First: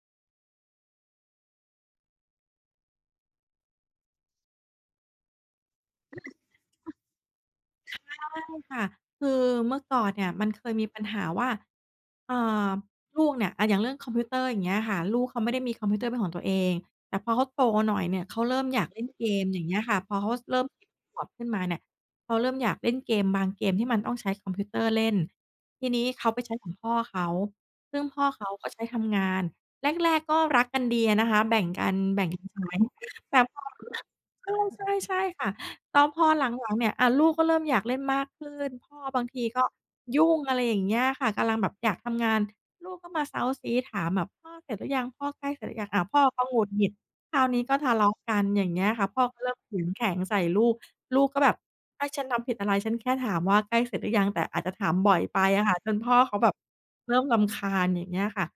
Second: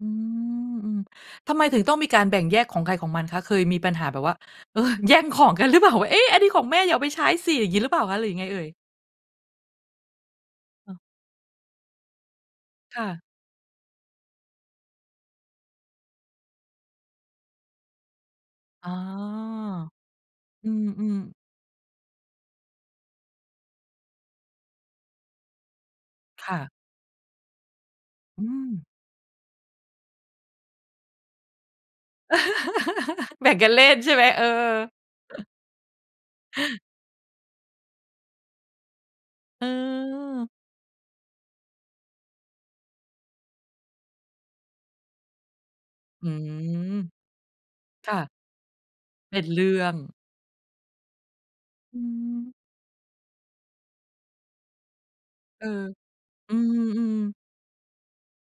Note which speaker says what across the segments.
Speaker 1: อืม อือ ทำไมถึงต้องมีการแบ่งแยกของใครของมันคะ? เคยมีปัญหาแบบว่า เออ แย่งของกันรึเปล่า? ว่า "เอ๊ะ อันนี้ของแม่ อย่าเอาไปใช้สิ" อย่างงี้หรือ
Speaker 2: ใ
Speaker 1: เป
Speaker 2: ช
Speaker 1: ล่าคะ? หรือยั
Speaker 2: ่
Speaker 1: งไงเอ่ย?
Speaker 2: ค่ะ คือเมื่อก่อนเนี่ย มันเคยมี
Speaker 1: อ้อ
Speaker 2: ปัญหาว่า เอ่อ
Speaker 1: ค่ะ
Speaker 2: ลูกเนี่ย อะ อย่างเรื่องคอมพิวเตอร์ อย่างเงี้ยค่ะ ลูกเขาไม่ได้มีคอมพิวเตอร์เป็นของตัวเอง แต่พอเขาโตหน่อยเนี่ย เขาเริ่มอยา
Speaker 1: อ๋
Speaker 2: ก
Speaker 1: อ
Speaker 2: เล่นเกม อย่างเงี้ยค่ะ พอเขา ส เริ่
Speaker 1: อ
Speaker 2: ม
Speaker 1: ื
Speaker 2: 10 ข
Speaker 1: ม
Speaker 2: วบ
Speaker 1: ๆ
Speaker 2: ขึ้นมาเนี่ย เขาเริ่มอยากเล่นเกมบางเกมที่มันต้องใช้คอมพิวเตอร์เล่น ทีนี้เขาไป
Speaker 1: ค
Speaker 2: ใช
Speaker 1: ่
Speaker 2: ้ข
Speaker 1: ะ
Speaker 2: องพ่อเขา ซึ่งพ่อเ
Speaker 1: อ
Speaker 2: ข
Speaker 1: ื
Speaker 2: าก็
Speaker 1: ม
Speaker 2: ใช้ทำงาน แรก ๆ ก็รักกันดีอะนะคะ แบ่งกัน แบ่งกันใช้ แต่
Speaker 1: แบ่
Speaker 2: พ
Speaker 1: ง
Speaker 2: อ
Speaker 1: กันเล่น ใช่ไหม? เออ
Speaker 2: ใช่ ๆ ใช่ค่ะ แล้วพอหลัง ๆ เนี่ย อ่า ลูกก็เริ่มอยากเล่นมากขึ้น พ่อบางทีก
Speaker 1: เ
Speaker 2: ็ยุ่ง
Speaker 1: ออ
Speaker 2: อะไรอย่างเงี้ยค่ะ กำลังแบบอยากทำงาน ลูกก็มาเซ้าซี้ถามแบบ "พ่อเสร็จหรือยัง? พ่อใกล้เสร็จหรือยัง?" อ้าว พ่อ
Speaker 1: อื
Speaker 2: ก็หงุดหงิด
Speaker 1: ม
Speaker 2: คราวนี้ก็ทะเล
Speaker 1: ค
Speaker 2: า
Speaker 1: ่
Speaker 2: ะ
Speaker 1: ะ
Speaker 2: กัน อย่างเงี้ยค่ะ พ่อ
Speaker 1: เป
Speaker 2: ก็
Speaker 1: ็น
Speaker 2: เริ่
Speaker 1: เ
Speaker 2: ม
Speaker 1: รื
Speaker 2: ขึ
Speaker 1: ่อ
Speaker 2: ง
Speaker 1: ง
Speaker 2: แข็งใส่ลูก ลูกก็แบบ
Speaker 1: อื
Speaker 2: "อา ฉันท
Speaker 1: ม
Speaker 2: ำผิดอะไร? ฉันแค่ถามว่าใกล้เสร็จหรือยัง?" แต่อาจจะถามบ่อยไป
Speaker 1: เ
Speaker 2: อ
Speaker 1: อ
Speaker 2: ะ
Speaker 1: อ
Speaker 2: ค่ะ จนพ่อเขาแบ
Speaker 1: อื
Speaker 2: บเร
Speaker 1: อ
Speaker 2: ิ่ม
Speaker 1: ๆ ๆ
Speaker 2: รำคาญ อย่างเงี้ยค่ะ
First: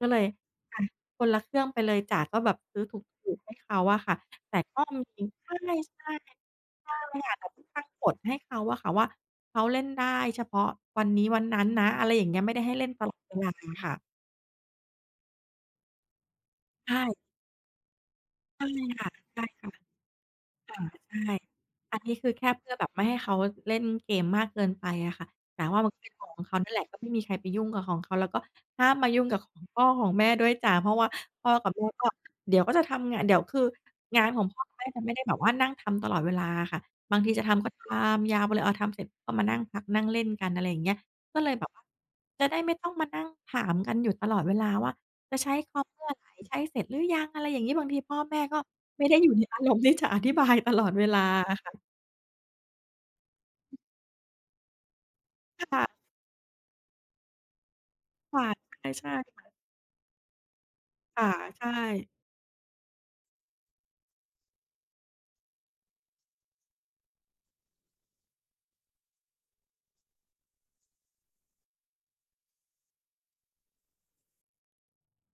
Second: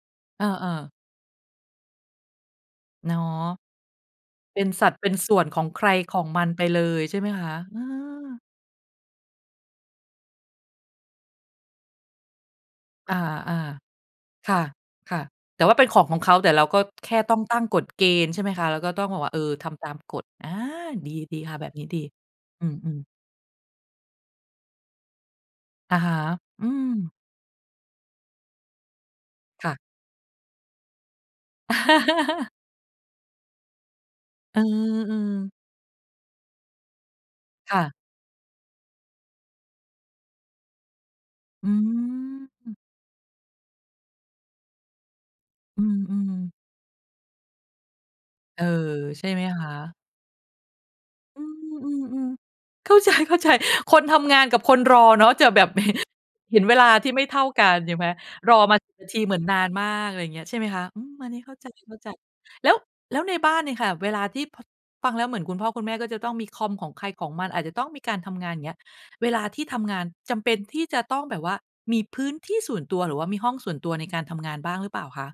Speaker 2: ก็เลย
Speaker 1: เอ
Speaker 2: อ
Speaker 1: อ
Speaker 2: ะ
Speaker 1: ๆ
Speaker 2: คนละเครื่องไปเลยจ้ะ ก็แบบซื้อถ
Speaker 1: เนาะ
Speaker 2: ูก ๆ ให้เขาอะค่ะ แต
Speaker 1: เ
Speaker 2: ่
Speaker 1: ป็น
Speaker 2: ก็
Speaker 1: สัด
Speaker 2: ม
Speaker 1: เป็น
Speaker 2: ี
Speaker 1: ส่ว
Speaker 2: ใ
Speaker 1: น
Speaker 2: ช่
Speaker 1: ของใครของมันไปเล
Speaker 2: ๆ ใช่
Speaker 1: ย ใช่ไหม
Speaker 2: ค่ะ
Speaker 1: ค
Speaker 2: แบบ
Speaker 1: ะ? เอ
Speaker 2: ต
Speaker 1: อ
Speaker 2: ั้งกฏให้เขาอะค่ะว่า เขาเล่นได้เฉพาะวันนี้วันนั้นนะ อะไรอย่างเงี้ย ไม่ได้ให้เล่นต
Speaker 1: อ
Speaker 2: ล
Speaker 1: า
Speaker 2: อดเวลาอะค่ะ
Speaker 1: ๆ ค่ะ ค่ะ แต่ว่าเป็นของของเขา แต่เราก็
Speaker 2: ใช
Speaker 1: แค
Speaker 2: ่
Speaker 1: ่ต้องตั้งกฎเกณฑ์ ใช่ไหมค
Speaker 2: ใช
Speaker 1: ะ?
Speaker 2: ่
Speaker 1: แล้วก็ต
Speaker 2: ค
Speaker 1: ้อ
Speaker 2: ่
Speaker 1: ง
Speaker 2: ะ
Speaker 1: บอกว่า "เ
Speaker 2: ใ
Speaker 1: อ
Speaker 2: ช
Speaker 1: อ
Speaker 2: ่ค
Speaker 1: ท
Speaker 2: ่ะ
Speaker 1: ำตามกฎ" อา
Speaker 2: ค่ะ
Speaker 1: ด
Speaker 2: ใ
Speaker 1: ี
Speaker 2: ช่
Speaker 1: ดีค่ะ แบบนี้
Speaker 2: อั
Speaker 1: ดี
Speaker 2: นนี้ คือแค่เ
Speaker 1: อ
Speaker 2: พ
Speaker 1: ื
Speaker 2: ื่อแบบไ
Speaker 1: ม
Speaker 2: ม่
Speaker 1: ๆ
Speaker 2: ให้เขาเล่นเกมมากเกินไปอะค่ะ แต่ว่ามั
Speaker 1: อ
Speaker 2: น
Speaker 1: ะ
Speaker 2: เป็
Speaker 1: ฮ
Speaker 2: น
Speaker 1: ะ
Speaker 2: ของของเขา
Speaker 1: อื
Speaker 2: นั่นแหละ ก็ไม
Speaker 1: ม
Speaker 2: ่มีใครไปยุ่งกับของเขา แล้วก็ห้ามมายุ่งกับของ
Speaker 1: ค่
Speaker 2: พ
Speaker 1: ะ
Speaker 2: ่อของแม่ด้วยจ้ะ เพราะว่าพ่อกับแม่ก็ เดี๋ยวก็จะทำงาน เดี๋ยว คืองานของ
Speaker 1: เ
Speaker 2: พ
Speaker 1: อ
Speaker 2: ่อกับแม่จะไม่ได้แบบว่
Speaker 1: อ ๆ
Speaker 2: านั่งทำตลอดเวลาอะค่ะ บางทีจะทำก็
Speaker 1: ค่
Speaker 2: ท
Speaker 1: ะ
Speaker 2: ำยาวไปเลย อะ ทำเสร็จก็มานั่งพัก นั่งเล่นกัน อะไรอย่างเงี้ย ก็เลยแบ
Speaker 1: อื
Speaker 2: บว่าจะได้
Speaker 1: ม
Speaker 2: ไม่ต้องมานั่งถามกันอยู่ตลอดเวลาว่า "จะใช้ค
Speaker 1: อ
Speaker 2: อ
Speaker 1: ื
Speaker 2: มเมื่อไร?
Speaker 1: ม ๆ
Speaker 2: ใช้เสร็จหรือยัง?" อะไรอย่างงี้ บางทีพ่อแม่ก็
Speaker 1: เออ
Speaker 2: ไม่ได้
Speaker 1: ใช
Speaker 2: อ
Speaker 1: ่
Speaker 2: ยู่
Speaker 1: ไห
Speaker 2: ใ
Speaker 1: ม
Speaker 2: น อา
Speaker 1: ค
Speaker 2: ร
Speaker 1: ะ?
Speaker 2: มณ์ที่จะอธิบาย ตลอดเวลา
Speaker 1: อื
Speaker 2: อ
Speaker 1: ม
Speaker 2: ะค่ะ
Speaker 1: อืม ๆ เข้าใจ ๆ คนทำงานกับคนรอเนาะ จะแบ
Speaker 2: ค
Speaker 1: บเห
Speaker 2: ่ะ
Speaker 1: ะ เห็นเวลาที่ไม่เท่ากัน ใช่ไหม?
Speaker 2: ค่ะ
Speaker 1: รอมา
Speaker 2: ใช่
Speaker 1: [unintelligible] น
Speaker 2: ใช
Speaker 1: า
Speaker 2: ่
Speaker 1: ทีเหมื
Speaker 2: ค
Speaker 1: อน
Speaker 2: ่ะ
Speaker 1: นานมาก ไรเงี้ย ใช่ไหมคะ? อืม
Speaker 2: ค
Speaker 1: อ
Speaker 2: ่
Speaker 1: ั
Speaker 2: ะ
Speaker 1: นนี้เข้า
Speaker 2: ใช
Speaker 1: ใจ
Speaker 2: ่
Speaker 1: ๆ แล้ว แล้วในบ้านเนี่ยค่ะเวลาที่ พ ฟังแล้วเหมือนคุณพ่อคุณแม่ก็จะต้องมีคอมของใครของมัน อาจจะต้องมีการทำงาน อย่างเงี้ย เวลาที่ทำงาน จำเป็นที่จะต้องแบบว่ามีพื้นที่ส่วนตัว หรือว่ามีห้องส่วนตัวในการทำงานบ้างหรือเปล่าคะ?